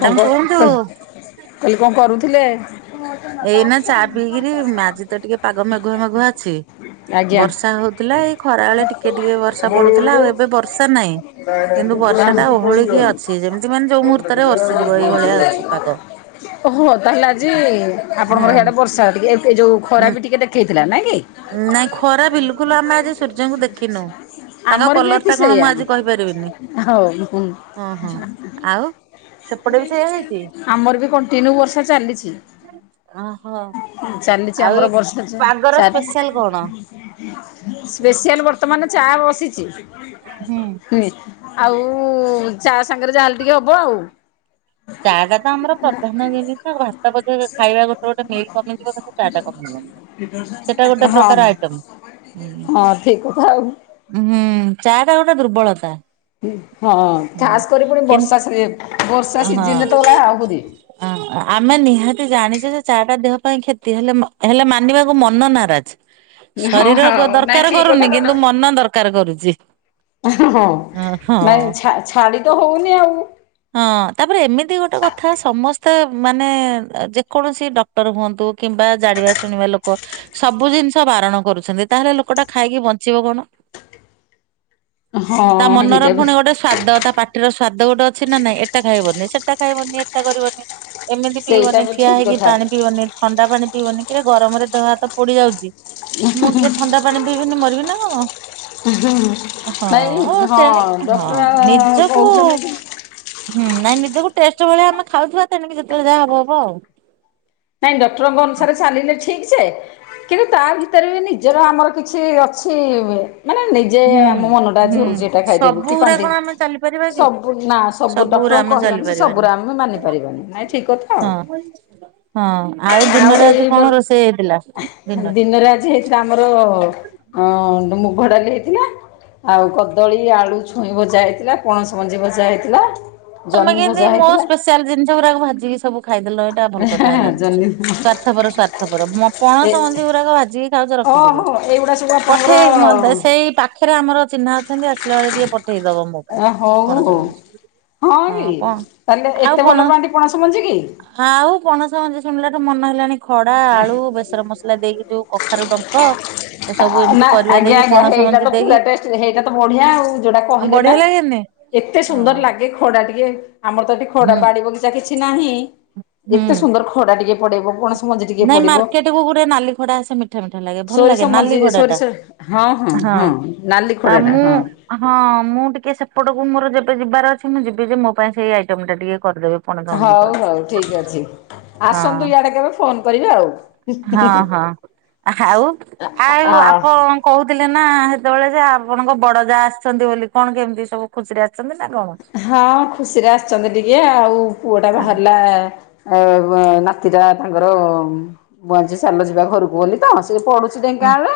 କଣ କ କୁହନ୍ତୁ। ସରି କହିଲି କଣ କରୁଥିଲେ? ଏଇ ନା ଚା ପିଇକିରି ଆଜି ତ ଟିକେ ପାଗ ମେଘୁଆ ମେଘୁଆ ଅଛି। ଆଜ୍ଞା। ବର୍ଷା ହଉଥିଲା ଏଇ ଖରା ବେଳେ ଟିକେ ଟିକେ ବର୍ଷା ଓହୋ ପଡୁଥିଲା ଆଉ ଏବେ ବର୍ଷା ନାହିଁ। ତାହେଲେ ଆଜି କିନ୍ତୁ ବର୍ଷା ଟା ଓହଳି କି ଅଛି ଯେମିତି ମାନେ ଯୋଉ ମୁହୂର୍ତ୍ତ ରେ ବର୍ଷିଯିବ ଏଇଭଳିଆ ଅଛି ପାଗ। ଓହୋ ତାହେଲେ ଆଜି ଆପଣଙ୍କର ଇଆଡେ ବର୍ଷା ଟିକେ ଏ ଯୋଉ ଖରା ହୁଁ ବି ଟିକେ ଦେଖେଇଥିଲା ନାଇଁ କି? ନାଇଁ ଖରା ବିଲକୁଲ ଆମେ ଆଜି ସୂର୍ଯ୍ୟଙ୍କୁ ଦେଖିନୁ। ତାଙ୍କ ଆମର ବି କଲର ଟା ଏଠି କଣ ମୁଁ ସେୟା। ଆଜି କହିପାରିବିନି ହଉ ହୁଁ। ହଁ ହଁ ଆଉ? ସେପଟେ ବି ସେଇଆ ହେଇଛି। ଆମର ବି କଣ୍ଟିନ୍ୟୁ ବର୍ଷା ଚାଲିଛି। ଓହୋ ଚାଲିଛି ଆଉ ଏଇ ଆମର ବର୍ଷା ପାଗର ସ୍ପେଶାଲ କଣ? ସ୍ପସିଆଲ ବର୍ତ୍ତମାନ ଚା ବସିଛି। ହୁଁ ଆଉ ଚା ସାଙ୍ଗରେ ଯାହାଲେ ଟିକେ ହବ ଆଉ। ଚା ଟା ତ ଆମର ପ୍ରଧାନ ଜିନିଷ ବାତାବ ଖାଇବା ଗୋଟେ ଗୋଟେ ମିଲ୍ କମିଯିବ ଚା ଟା କମିବନି ସେଟା ଗୋଟେ ହଁ ପ୍ରକାର ଆଇଟମ। ହଁ ଠିକ କଥା ଆଉ। ହୁଁ ଚା ଟା ଗୋଟେ ଦୁର୍ବଳତା। ହଁ ହଁ ଖାସ୍ କରି ପୁଣି କିନ୍ତୁ ବର୍ଷା ସି ବର୍ଷା ହଁ। ସିଜିନରେ ତ ଗଲା ଆହୁରି। ଅ ଆମେ ନିହାତି ଜାଣିଛେ ଯେ ଚାଟା ଦେହ ପାଇଁ କ୍ଷତି ହେଲେ ହେଲେ ମାନିବାକୁ ମନ ନାରାଜ। ହଁ ଶରୀର ହଉ ନାଇଁ ଦରକାର ଠିକ କରୁନି କଥା ତ କିନ୍ତୁ ମନ ଦରକାର କରୁଛି। ହଁ ନାଇଁ ହଁ। ଛା ଛାଡି ତ ହଉନି ଆଉ। ହଁ ତାପରେ ଏମିତି ଗୋଟେ କଥା ସମସ୍ତେ ମାନେ ଯେକୌଣସି ଡକ୍ଟର ହୁଅନ୍ତୁ। କିମ୍ବା ଜାଣିବା ଶୁଣିବା ଲୋକ। ସବୁ ଜିନିଷ ବାରଣ କରୁଛନ୍ତି ତାହେଲେ ଲୋକଟା ଖାଇକି ବଞ୍ଚିବ କଣ? ହଁ ତା ମନର ହେଇଟା ବି ପୁଣି ଗୋଟେ ସ୍ଵାଦ ତା ପାଟିର ସ୍ଵାଦ ଗୋଟେ ଅଛି ନା ନାଇଁ ଏଟା ଖାଇବନି ସେଟା ଖାଇବନି ଏଟା କରିବନି। ଏମିତି ସେଇଟା ପିଇବନି ବି ଠିଆ ଠିକ ହେଇକି କଥା ପାଣି ପିଇବନି ଥଣ୍ଡା ପାଣି ପିଇଵନି କିରେ ଗରମରେ ଦେହ ହାତ ପୋଡିଯାଉଛି। ମୁଁ ଟିକେ ଥଣ୍ଡା ପାଣି ପିଇବିନି ମରିବି ନା କଣ। ନାଇଁ ହଁ ହଁ ତେଣ ହଁ ଡକ୍ଟର ନିଜକୁ କହୁଛନ୍ତି ହୁଁ ନାଇଁ ନିଜକୁ ଟେଷ୍ଟ ଭଳି ଆମେ ଖାଉଥିବା ତେଣିକି ଯେତେବେଳେ ଯାହା ହବ ହବ ଆଉ। ନାଇଁ ଡକ୍ଟରଙ୍କ ଅନୁସାରେ ଚାଲିଲେ ଠିକ୍ ସେ କିନ୍ତୁ ତା ଭିତରେ ବି ନିଜର ଆମର କିଛି ଅଛି। ସେିବ [inaudible] ନିଜେ ହୁଁ ଆମ ମନ ଟା ହୁଁ ଆଜି ହଉଛି ଏଇଟା ଖାଇଦେବି ସବୁ କି ଗୁରା ପାନ୍ତିୁ କଣ ଆମେ ଚାଲିପାରିବା କି? ସବୁ ସବୁ ଗୁରା ଡକ୍ଟର ଆମେ ଚାଲି କହିବାନି ସେ ପାରିବାନି ସବୁ ଆମେ ମାନି ପାରିବାନି ନାଇଁ ଠିକ କଥା ଆଉ। ହଁ ହଁ ଆଉ ଦିନରେ ଆଜି ଏଇ କଣ ବ ରୋଷେଇ ହେଇଥିଲା ଦିନରେ ଆଜି ହେଇ ଏଇଟା ଆମର ଅ ମୁଗଡାଲି ହେଇଥିଲା। ଆଉ କଦଳୀ ଆଳୁ ଛୁଇଁ ଭଜା ହେଇଥିଲା ପଣସ ମଞ୍ଜି ଭଜା ହେଇଥିଲା। ତମେ ଜହ୍ନି କେମତି ଭଜା ମୋ ହେଇଥିଲା ସ୍ପେଶଆଲ ଜିଷ ଗୁଡାକୁାଜିକି ସବୁ ଖାଇଦେଲ ଏଇଟା ଭଲଥା ହୋନଣି। ଜହ୍ନି ସ୍ଵାର୍ଥପର ସ୍ଵାର୍ଥପର ଏ ପଣସ ମଞ୍ଜି ଗୁଡାକ ଭାଜିକି ଖାଉଛ ଓହୋ ରଖିଦିବ। ଏଇଗୁଡ଼ା ସବୁ ଆପଣଙ୍କର ପଠେଇ ସେଇ ପାଖ ପାଖରେ ଆମର ଚିହ୍ନା ଅଛନ୍ତି ଆସିଲା ବେଳେ ଟିକେ ପଠେଇ ଦବ ମୋ ପାଇଁ ହଉ କଣ ହଉ। ସମ। ହଁ କି ତାହେଲେ ଏତେ ଭଲ ପ୍ରାଧ ପଣାସ ମଞ୍ଜି କି? ହଁ ଆଉ ପଣସ ମଞ୍ଜି ଶୁଣିଲା ଟୁ ମନ ହେଲାଣି ଖଡା ଆଳୁ ବେସନ ମସଲା ଦେଇକି ଯୋଉ କଖାରୁ ଡଙ୍କ ଏ ସବୁ ଏମିତି ନା କରି ଆଜ୍ଞା ଆଜ୍ଞା ସେଇଟା ତ ପୁରା ସେଇଟା ତ ବଢିଆ ଆଉ ଯୋଉଟା କହିଲେ ନା। ବଢିଆ ଲାଗେନି? ଏକତେ ହଁ ସୁନ୍ଦର ଲାଗେ ଖା ଟିକେ ଆମର ତ ଏଠିକ ହୁଁ ଖା ବାଡି ବଗିଚା କିଛି ନାହିଁ ହୁଁ ଏତେ ସୁନ୍ଦର ଖଡା ଟିକେ ପଡିବ କଣସି [inaudible] ନାଇଁ ମାର୍କେଟ କୁ ପୁରା ନାଲି ଖଡା ଆସେ ମିଠା ମିଠା ଲାଗେ ଭଲ ସୋରିଷ ଲାଗେ ମଞ୍ଜି ନାଲି ଖଡା ସୋରିଷ ଟା। ହଁ ହଁ ହଁ ନାଲି ଆଉ ଖୋଡ଼ଟା ମୁଁ ହଁ। ହଁ ମୁଁ ଟିକେ ସେପଟକୁ ମୋର ଯେବେ ଯିବାର ଅଛି ମୁଁ ଯିବି ଯେ ମୋ ପାଇଁ ସେଇ ଆଇଟମ ଟା ଟିକେ କରିଦେବି। ହଉ ହଉ ଠିକ ଅଛି ହଁ। ଆସନ୍ତୁ ଇଆଡେ କେବେ ଫୋନ କରେ ଆଉ। ହଁ ହଁ ଆଉ ଆଉ ଆ ଆପଣ କହୁଥିଲେ ନା ସେତେବେଳେ ଯେ ଆପଣଙ୍କ ବଡ ଯାହା ଆସିଛନ୍ତି ବୋଲି କଣ କେମିତି ସବୁ ଖୁସିରେ ଆସିଛନ୍ତି ନା କଣ? ହଁ ଖୁସିରେ ଆସିଛନ୍ତି ଟିକେ ଆଉ ପୁଅ ଟା ବାହାରିଲା ଏ ନାତିଟା ତାଙ୍କର ବଆଜି ସାଲ ଯିବା ଘରକୁ ଗଲି ତ ସେ ପଢୁ ହୁଁ ଢେଙ୍କାନାଳରେ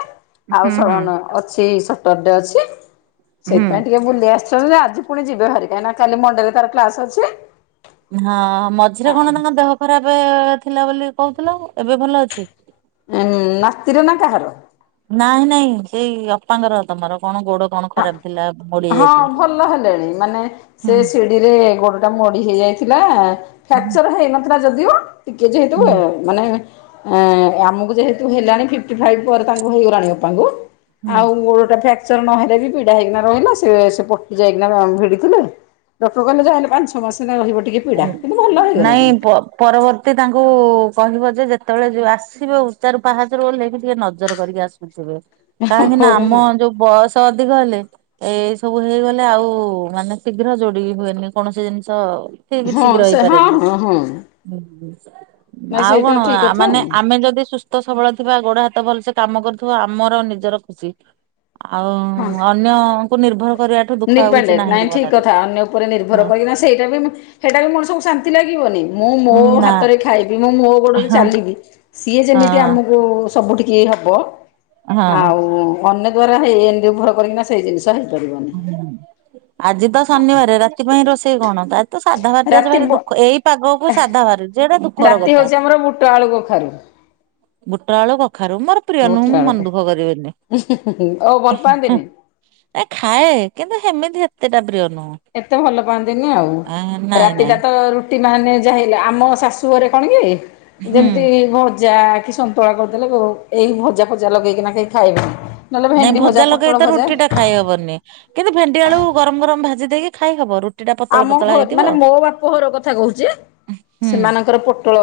ଆଉ ହୁଁ ହୁଁ ଶରଣ ଅଛି ସଟର୍ଡେ ଅଛି। ହୁଁ। ସେଇଥିପାଇଁ ଟିକେ ବୁଲି ଆସିଛନ୍ତି ଯେ ଆଜି ପୁଣି ଯିବ ବେହାରି କାଇଁ ନା କାଲି ମଣ୍ଡେରେ ତାର କ୍ଲାସ ଅଛି। ହଁ ମଝିରେ କଣ ତାଙ୍କ ଦେହ ଖରାପ ଥିଲା ବୋଲି କହୁଥିଲ। ଏବେ ଭଲ ଅଛି? ଉଁ‌ ନାତୀର ନା କାହାର? ନାଇଁ ନାଇଁ ଏଇ ଅପାଙ୍କର ତମର କଣ ଗୋଡ କଣ ଖରାପ ଥିଲା। ମୋଡି ହଁ ଯାଇଥିଲେ। ଭଲ ହେଲେଣି ମାନେ ସେ ହୁଁ ସିଡିିରେ ଗୋଡଟା ମୋଡି ହେଇଯାଇଥିଲା ଫ୍ରାକଚର ହେଇନ ଯଦିଓ ଟିକେ ଯେହେତୁ ଏ ହୁଁ ମାନେ ଆମକୁ ଯେହେତୁ ହେଲାଣି ଫିଫ୍ଟି ଫାଇଭ୍ ପରେ ତାଙ୍କୁ ହେଇଗଲାଣି ବାପାଙ୍କୁ ହୁଁ। ଆଉ ଗୋଡଟା ଫ୍ରାକ୍ଚର ନହେଲେ ବି ପିଡା ହେଇକିନା ରହିଲା। ସିଏ ସେ ପଟି ଯାଇକିନା ଭିଡିଥିଲେ। ଡକ୍ଟର କହିଲେ ଯାହା ହେଲେ ପାଞ୍ଚଛଅ ମାସେ ଏଇନା ରହିବ ପୀଡ଼ା କିନ୍ତୁ ଭଲ ନାଇଁ ହେଇଗଲାଣି। ବ ପରବର୍ତ୍ତୀ ତାଙ୍କୁ କହିବ ଯେ ଯେତେବେଳେ ଆସିବେ ଉଚାରୁ ପାହାଚରୁ ଓହ୍ଲେଇଲି ଟିକେ ନଜର କରିକି ଆସିବେ। କାହିଁକି ନା ଆମ ଯୋଉ ବୟସ ଅଧିକ ହେଲେ ଏଇ ସବୁ ହେଇଗଲେ ଆଉ ମାନେ ଶୀଘ୍ର ଯୋଡିକି ହୁଏନି କୌଣସି ଜିନିଷ। ଠିକ ହଁ ଶୀଘ୍ର ସେ ହଁ ହେଇପାରେନି। ହଁ ହଁ ନାଇଁ ଆଉ ସେଇଟା କଣ ଠିକ କଥା ମାନେ ଆଉ ଆମେ ଯଦି ସୁ ସ୍ଥ ସବଳ ଥିବା ଗୋଡ ହାତ ଭଲସେ କାମ କରୁଥିବା ଆମର ନିଜର ଖୁସି। ଆଉ ହଁ। ଅନ୍ୟ କୁ ନିର୍ଭର କରିବାଠୁ ଦୁଃଖ ଆଉ କିଛି ଡିପେଣ୍ଡେଣ୍ଟ ନାହିଁ ନାଇଁ ଠିକ ଜୀବନରେ। କଥା ଅନ୍ୟ ଉପରେ ନିର୍ଭର କରିକିନା ସେଇଟା ବି ମ ହେଇଟାବି ମଣିଷକୁ ଶାନ୍ତି ଲାଗିବନି ମୁଁ ମୋ ହୁଁ ନା ହାତରେ ଖାଇବି ମୁଁ ମୋ ଗୋଡରେ ହଁ। ଚାଲିବି। ସିଏ ଯେମିତି ଆମକୁ ସବୁଠିକି ହବ ହଁ ଆଉ ଅନ୍ୟ ଦ୍ଵାରା ହେଇ ନିର୍ଭର କରିକିନା ସେଇ ଜିନି [unintelligible] ହଁ ଆଜି ତ ଶନିବାରେ ରା ସେଥିପାଇଁ ରୋଷେଇ କଣ ତାର ତ ସାଧା ବାରିଟା ଆଜି ରାତି ଭାରି ବ ଦୁଃଖ ଏଇ ପାଗକୁ ସାଧା ଭାରି ଯେଡ଼େ ଦୁଃଖର ରାତି କଥା। ହଉଛି ଆମର ବୁଟ ଆଳୁ କଖାରୁ। ବୁଟ ଆଳୁ କଖାରୁ ମୋର ପ୍ରିୟ ବୁଟ ନୁହଁ ମୁଁ ଆଳୁ ମନ ଦୁଃଖ କରିବିନି। ଓ ଭଲ ପାଆନ୍ତିନି? ଏ ଖାଏ କିନ୍ତୁ ହେମିତି ହେତେଟା ପ୍ରିୟ ନୁହଁ। ଏତେ ଭଲ ପାଆନ୍ତିନି ଆଉ ଆ ନାଇଁ ରାତିଟା ନାଇଁ। ତ ରୁ ତି ମାନେ ଯାହେଲେ ଆମ ଶାଶୁ ଘରେ କଣ କି ହୁଁ ଯେମତି ଭଜା କି ସ ତୁଳା କରିଦେଲେ କୁ ଭଜା ଫଜା ଲଗେଇକିନା କେହି ଖାଇବେନି। ନହେଲେ ନାଇଁ ଭେଣ୍ଡି ଭଜା ପୋଟଳ ଲଗେଇ ତ ଭଜା ରୁଟି ଟା ଖାଇହବନି କିନ୍ତୁ ଭେଣ୍ଡି ଆଳୁ ଗରମ ଗରମ ଭାଜି ଦେଇକି ଖାଇହବ ରୁ ଆମ ଘ ମାନେ ମୋ ବାପ ଘର କଥା କହୁଛି ହୁଁ ସେମାନଙ୍କର ପୋଟଳ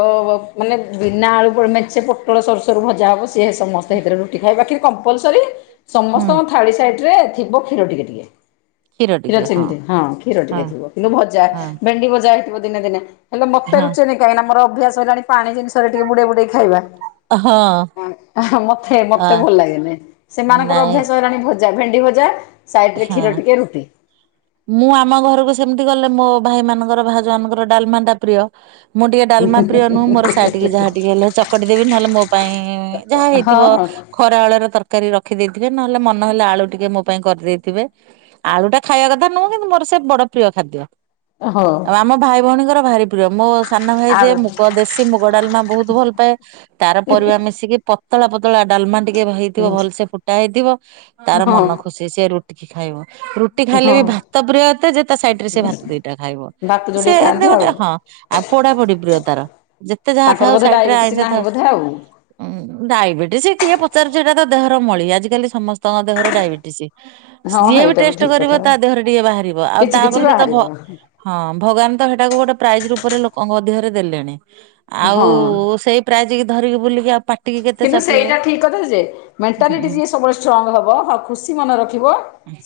ମାନେ ବିନା ଆଳୁ ଫଳୁ ମେଞ୍ଚେ ପୋଟଳ ସରୁ ସରୁ ଭଜା ହବ ସିଏ ସମସ୍ତେ ହେଥିରେ ରୁଟି ଖାଇବେ ବାକି କମ୍ପୂଲ୍ସୁରୀ ହୁଁ ସମସ୍ତଙ୍କ ଥାଳି ସାଇଟରେ ଥିବ କ୍ଷୀର ଟିକେ ଟିକେ। କ୍ଷୀର ସେମିତି ହଁ କ୍ଷୀର ହଁ ଟିକେ। କିନ୍ତୁ ଭଜା ହଁ ଭେଣ୍ଡି ଭଜା ହେଇଥିବ ଦିନେ ଦିନେ ହେଲେ ମତେ ହଁ ରୁଚେନି। କାହିଁକିନା ମୋର ଅଭ୍ୟାସ ହେଲାଣି ପାଣି ଜିନିଷରେ ଟିକେ ବୁଡେଇ ବୁଡେଇ ଖାଇବା। ହଁ ମତେ ଅ ମତେ ଭଲ ଲାଗେନି ସେମାନଙ୍କର ନାଇଁ ଅଭ୍ୟାସ ହେଲାଣି ଭ ଜା ଭେଣ୍ଡି ଭଜା ସାଇଡ ରେ ହଁ। କ୍ଷୀର ଟିକେ ରୁଟିି। ମୁଁ ଆମ ଘରକୁ ସେମିତି ଗଲେ ମୋ ଭାଇ ମାନଙ୍କର ଭାଉଜ ମାନଙ୍କର ଡାଲମା ଟା ପ୍ରିୟ। ମୁଁ ଟିକେ ଡାଲମା ପ୍ରିୟ ନୁହଁ ମୋର ସାଇଟିକି ଯାହା ଟିକେ ହେଲେ ଚକଟି ଦେବି ନହେଲେ ମୋ ପାଇଁ ଯାହା ହଁ ହେଇଥିବ ହଁ ଖରାବେଳର ତରକାରୀ ରଖିଦେଇଥିବେ ନହେଲେ ମନ ହେଲେ ଆଳୁ ଟିକେ ମୋ ପାଇଁ କରିଦେଇ ଥିବେ ଆଳୁ ଟା ଖାଇବା କଥା ନୁହେଁ କିନ୍ତୁ ମୋର ସେ ବଡ ପ୍ରିୟ ଖାଦ୍ୟ। ହଁ। ଆଉ ଆମ ଭାଇ ଭଉଣୀଙ୍କର ଭାରି ପ୍ରିୟ ମୋ ସାନ ଭାଇ ଯିଏ ଆଳୁ ମୁଗ ଦେଶୀ ମୁଗ ଡାଲମା ବହୁତ ଭଲ ପାଏ। ତାର ପରିବା ମିଶିକି ପତଳା ପତଳା ଡାଲମା ଟିକେ ହେଇଥିବ ଭଲସେ ଫୁଟା ହେଇଥିବ ତାର ହଁ ମନ ଖୁସି ସେ ରୁ ଖାଇବ ରୁଟି ଖାଇଲେ ବି ହଁ ଭାତ ପ୍ରିୟ ଏତେ ଯେ ତା ସାଇଡରେ ସେ ଭାତ ଦିଟା ଖାଇବ। ଭାତ ସେ ଯୋଡିଏ ଏମିତି ଖାଆନ୍ତି ଆଉ ଗୋଟେ ହଁ ଆଉ ପୋଡା ପୋଡି ପ୍ରିୟ ତାର। ଯେତେ ଯାହା ତାଙ୍କର ଥାଉ ବୋଧେ ସାଇଟ ରେ ଡାଇବେଟିସ୍ ଆଇଁଷା ନାହିଁ ଥାଉ ବୋଧେ ଆଉ ଉଁ ଡାଇବେଟିସ କିଏ ପଚାରୁଚି ଏଟା ତ ଦେହର ମଳି ଆଜିିକାଲି ସମସ୍ତଙ୍କ ଦେହରେ ଡାଇବେଟିସ। ହଁ ଯିଏ ବି ଏଇଟା ଟେଷ୍ଟ ଠିକ୍ କଥା କରିବ ତା ଦେହରେ ଟିକେ ବାହାରିବ ଆଉ କିଛି ତା କିଛି ବୋଲି ତ ବାହାରିବ ଭ ହଁ ଭଗବାନ ତ ହେଟାକୁ ଗୋଟେ ପ୍ରାଇଜ ରୂପରେ ଲୋକଙ୍କ ମଧ୍ୟରେ ଦେଲେଣି ଆଉ ହଁ। ସେଇ ପ୍ରାଇଜିକି ଧରିକି ବୁଲିକି ଆଉ ପା କିନ୍ତୁ ସେଇଟା ଠିକ୍ କଥା ଯେ ହୁଁ ମେଣ୍ଟାଲିଟି ଯିଏ ସବୁବେଳେ ଷ୍ଟ୍ରଙ୍ଗ ହବ ହଁ ଖୁସି ମନେ ରଖିବ।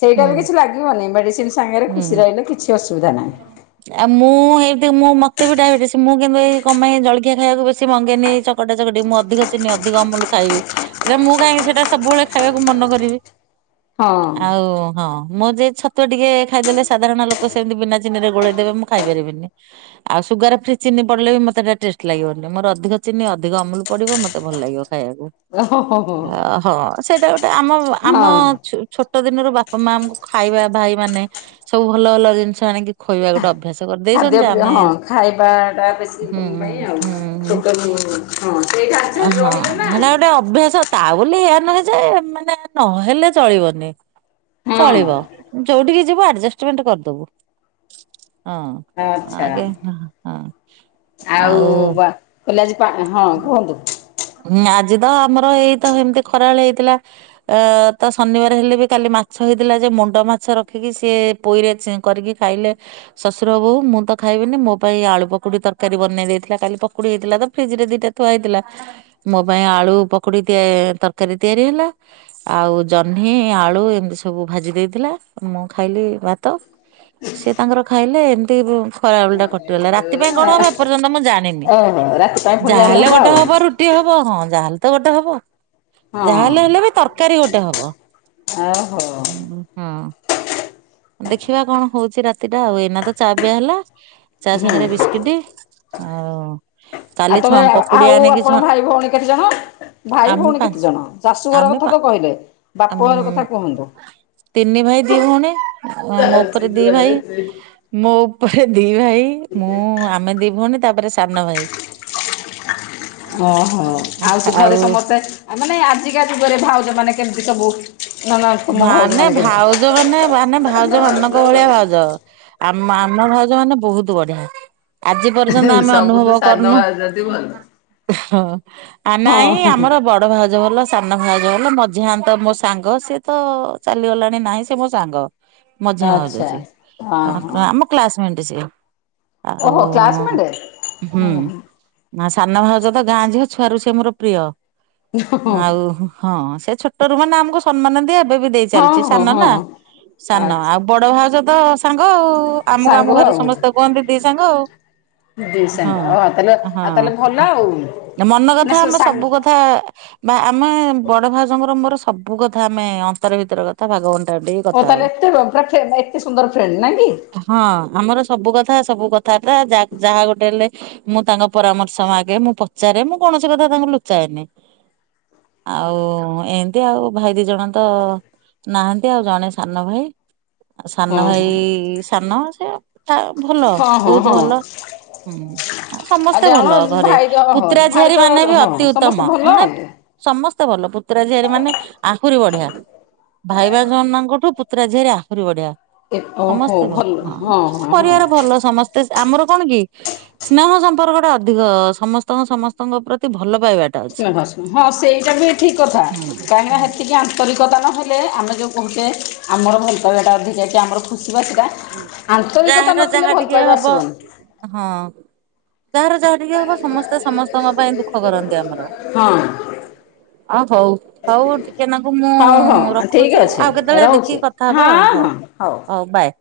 ସେଇଟା ହୁଁ ବି କିଛି ଲାଗିବନି ମେଡିସିନ ସାଙ୍ଗରେ ହୁଁ। ଖୁସି ରହିଲେ କିଛି ଅସୁବିଧା ନାହିଁ। [unintelligible] ଆଉ ମୁଁ ଏ ମୁଁ ମତେ ବି ଡାଇବେଟିସ୍ ମୁଁ କିନ୍ତୁ ଏଇ କପାଇଁ ଏ ଜଳଖିଆ ଖାଇବାକୁ ବେଶୀ ମଙ୍ଗେନି ଏ ଚ କଟା ଚକଟି ମୁଁ ଅଧିକ ଚିନି ଅଧିକ ଅମୁଲୁ ଖାଇବି ହେଲେ ମୁଁ କାହିଁକି ସେଟା ସବୁବେଳେ ଖାଇବାକୁ ମନ କରିବି। ଆଉ ହଁ ହଁ ମୁଁ ଯେ ଛତୁ ଟିକେ ଖାଇଦେଲେ ସାଧାରଣ ଲୋକ କ ସେମିତି ବିନା ଚିନିରେ ଗୋଲେଇ ଦେବେ ମୁଁ ଖାଇ ପାରିବିନି। ଆଉ ସୁଗାର ଫ୍ରି ଚିନି ପଡିଲେ ବି ମତେ ହେଟା ଟେଷ୍ଟ ଲାଗିବନି ମୋର ଅଧିକ ଚିନି ଅଧିକ ଅମୁଲ୍ ପଡିବ ମ ମତେ ଭଲ ଲାଗିବ ଖାଇବାକୁ ହଁ ହଁ ସେଇଟା ଗୋଟେ ଆମ ଆମ ହଁ ଛ। ଛୋଟ ଦିନରୁ ବାପା ମାଙ୍କୁ ଖାଇବା ଭାଇ ମାନେ ସବୁ ଭଲ ଭଲ ଜିନିଷ ଆଣିକି ଖୋଇବା ଗୋଟେ ଅଭ୍ୟାସ। କରିଦେଇଛନ୍ତି ଯେ ଖାଦ୍ୟ ଆମେ ହଁ ଖାଇବାଟା ବେଶୀ ହୁଁ ତମ ହୁଁ ପାଇଁ ଆଉ ହୁଁ ଛୋଟରୁ ହୁଁ। ହଁ ହଁ ସେଇଟା। ଓ ହଁ ହେଟା ଗୋଟେ ଅଭ୍ୟାସ। ତା ବୋଲି ଏୟା ନୁହେଁ ଯେ ମାନେ ନହେଲେ ଚଳିବନି ହଁ ଚଳିବ। ଯୋଉଠିକି ଯିବୁ ଆଡଜଷ୍ଟମେଣ୍ଟ କରିଦବୁ ହଁ। ଆଚ୍ଛା ଆଜ୍ଞା ହଁ ଆଉ। କହିଲେ ଆଜି ପା ହଁ କୁହନ୍ତୁ। ! ହଁ ଆଜି ତ ଆମର ଏଇତ ଏମିତି ଖରାବେଳ ହେଇଥିଲା। ଅ ତା ଶନିବାର ହେଲେ ବି କାଲି ମାଛ ହେଇଥିଲା ଯେ ମୁଣ୍ଡ ମାଛ ରଖିକି ସିଏ। ପୋଇରେଚେକରିକି ଖାଇଲେ। ଶ୍ୱଶୁର ବୋହୁ ମୁଁ ତ ଖାଇବିନି ମୋ ପାଇଁ ଆଳୁ ପକୋଡି ତରକାରୀ ବନେଇ ଦେଇଥିଲା କାଲି ପକୋଡି ହେଇଥିଲା ତ। ଫ୍ରିଜ ରେ ଦିଟା ଥୁଆ ହେଇଥିଲା ମୋ ପାଇଁ ଆଳୁ ପକୋଡି ତରକାରୀ ତିଆରି ହେଲା। ଆଉ ଜହ୍ନି ଆଳୁ ଏମିତି ସବୁ ଭାଜି ଦେଇଥିଲା ମୁଁ ଖାଇଲି ଭାତ। ସେିଏ ତାଙ୍କର ଖାଇଲେ ଏମିତି ଖରା ବେଲା ଟା କଟିଗଲା। ର ରାତି ପାଇଁ କଣ? ହବ ଏପର୍ଯ୍ୟନ୍ତ ମୁଁ ଜାଣିନି ଓହୋ ରାତି ପାଇଁ ପୁଣି ଯାହା ଯାହେଲେ ହେଲେ ଗୋଟେ ଆଉ ହବ ରୁ ରୋଟି ହବ ହଁ ଯାହାହେଲେ ତ ଗୋଟେ ହବ। ଯାହାହେଲେ ହେଲେ ହଁ ବି ତରକାରୀ ଗୋଟେ ହବ ଓହୋ ହଁ। ଦେଖିବା କଣ ହଉଛି ରାତିଟା ଆଉ ଏଇନା ତ ଚା ପିୟା ହେଲା ଚା ହୁଁ ସାଙ୍ଗରେ ବିସ୍କୁଟ। କେତେ ଆଉ। ଆଉ କାଲି ଛ ତମେ ପକୁଡି ଆଉ ଆଣିକି ଛ ଆପଣ ଭାଇ ଭଉଣୀ କେତେ ଜଣ ଭାଇ ଆମେ ଭଉଣୀ ପାଞ୍ଚ କେତେ ଜଣ ଶାଶୁ ଘର ଆମେ କଥା ପା ତ କହିଲେ? ଉଁ ବାପ ଘର କଥା କୁହନ୍ତୁ? ତିନି ଭାଇ ଦି ଭଉଣୀ। ହ ମୋ ଉପରେ ଦି ଭାଇ ମୋ ଉପରେ ଦି ଭାଇ ମୁଁ। ମୁଁ ଆମେ ଦି ଭଉଣୀ ତାପରେ ସାନ ଭାଇ। ହଁ ହଁ ଆଉ ସେ ଘରେ ସମସ୍ତେ ମାନେ ଆଜିକା ଯୁଗରେ ଭାଉଜ ମାନେ କେମିତି ସବୁ। ନା ନା ତୁମ ଭାଉଜ ମାନେ କେମିତି? ଭାଉଜ ମାନେ ମାନେ ଭାଉଜ ମାନଙ୍କ ଭଳିଆ ଭାଉଜ। ଆମ ଆମ ଭାଉଜ ମାନେ ବହୁତ ବଢିଆ। ଆଜି ପର୍ଯ୍ୟନ୍ତ ଆମେ ସବୁଠୁ ଅନୁଭବ ସାନ କରୁନୁ। ଭାଉଜଟି ଭଲ। ହ ନାଇଁ ହଁ ଆମର ବ। ବଡ଼ ଭାଉଜ ଭଲ ସାନ ଭାଉଜ ଭଲ ମଝିଆ ନ୍ତାମୋ ସାଙ୍ଗ ସେ। ତ ଚାଲିଗଲାଣି ନାହିଁ ସେ ମୋ ସାଙ୍ଗ ମଝିଆ ଭାଉଜ ଆଚ୍ଛା ଯେ ହଁ କ ହଁ। ଆମ। କ୍ଲାସମେଟ ସ ଆଉ ଓହୋ କ୍ଲାସମେଟ ହୁଁ। ହଁ ନା ସାନ ଭାଉଜ ତ ଗାଁ ଝିଅ ଛୁଆ ର ସେି ମୋର ପ୍ରିୟ। ଆଉ ହଁ ସେ ଛୋଟ ର ମାନେ ଆମକୁ ସମ୍ମାନ ଏବେ ବି ଦେଇ ଚାାଲିଛି ହଁ ସାନ ନା ହଁ। ସାନ ଆଚ୍ଛା ଆଉ ବଡ ଭାଉଜ ତ ସାଙ୍ଗ ଆଉ ଆମକୁ ସାଙ୍ଗ ଆମ ଘରେ ସମସ୍ତେ କୁହନ୍ତି ଦି ସାଙ୍ଗ ଆଉ। ଦିଇ ସାଙ୍ଗେ ହଁ ଆଉ ତାହେଲେ ଆଉ ତାହେଲେ ଭଲ ହଁ ଆଉ। ମନ ମାନେ କଥା ଆମେ ସାଙ୍ଗ ସବୁ କଥା ବା ଆମେ ବଡ ଭାଉଜଙ୍କର ମୋର ସବୁ କଥା ଆମେ ଅନ୍ତର ଭିତରେ କଥା [inaudible] ବାଗଉ ଟାନ୍ତି ମୁଁ ତାହେ ଏତ ପୁରା ଏତେ ସୁନ୍ଦର ଫ୍ରେଣ୍ଡ ନଆ କି? ହଁ ଆମର ସବୁ କଥା ସବୁ କଥାଟା ଯାହା ଗୋଟେ ହେଲେ ମୁଁ ତାଙ୍କ ପରାମର୍ଶ ମାଗେ ମୁଁ ପଚାରେ ମୁଁ କୌଣସି କଥା ତାଙ୍କୁ ଲୁଚାଏନି। ଆଉ ଉ ଉ ଏନ୍ତି ଆଉ ଭାଇ ଦି ଜଣ ତ ଅ ଅ ନାହାନ୍ତି ଆଉ ଜଣେ ସାନ ଭାଇ। ସାନ ହଁ ଭାଇ ହଁ ଇ ଇ ଇ ସାନ ସେ ତା ଭଲ ହଁ ହଁ ବହୁତୁ ହଁ ଭଲ। ହୁଁ ଆ ଆଉ ସମସ୍ତେ ଜଣ ଭଲ ଘରେ ଭାଇ ତ ହଁ ପୁତୁରା ଭାଇ ଝିଆରି ତ ମାନେ ବି ହଁ ଅତି ଉତ୍ତମ ସମସ୍ତେ ଭଲ ହଁ ନା ଆଉ। ସମସ୍ତେ ଭଲ ପୁତୁରା ଝିଆରି ମାନେ ଆହୁରି ବଢ଼ିଆ। ଭାଇ ଭାଉଜ ମାନଙ୍କଠୁ ପୁୁତୁରା ଝିଆରି ଆହୁରି ବଢ଼ିଆ। ଓହୋ ସମସ୍ତେ ଭଲ ହଁ ଆମ ହଁ ହଁ ପରିବାର ଭଲ ସମସ୍ତ ତେ ଆମର କଣ କି ସ୍ନେହ ସମ୍ପର୍କ ଟା ଅଧିକ ସମସ୍ତଙ୍କ ସମସ୍ତଙ୍କ ପ୍ରତି ଭଲ ପାଇବା ସ୍ନେହ ହଁ ସେଇଟା ବି ଠିକ୍ କଥା ହୁଁ ହୁଁ। କାହିଁକିନା ହେ ତିକି ଆନ୍ତରିକତା ନହେଲେ ଆମେ ଯଉଁ କହୁଚେ ଆମର ଭଲପାଇବାଟା ଅଧିକା କି ଆମର ଖୁସି ବାସିଟା ଆନ୍ତରିକତା ଯାହାର ନଥିଲେ ଯାହା ଭଲ ଟିକେ ପାଇବା ହବ ଆସିବନି। ହଁ ଯାହାର ଯାହା ଟିକେ ହବ ସମସ୍ତେ ସମସ୍ତଙ୍କ ପାଇଁ ଦୁଃଖ କରନ୍ତି ଆମର। ହଁ। ଅଁ ହଉ ହଉ ଟିକେ ନାକୁ ମୁଁ ଉଁ ହଉ ହଉ ଉଁ ଉଁ ଠିକ୍ ରଖୁଚି ଅଛି ଆଉ କେତେବେଳେ ରହୁଛି ଦେଖିକି କ ଥା ହବା ହଁ ଆଉ ହଉ ହଁ ହଉ ବାଏ।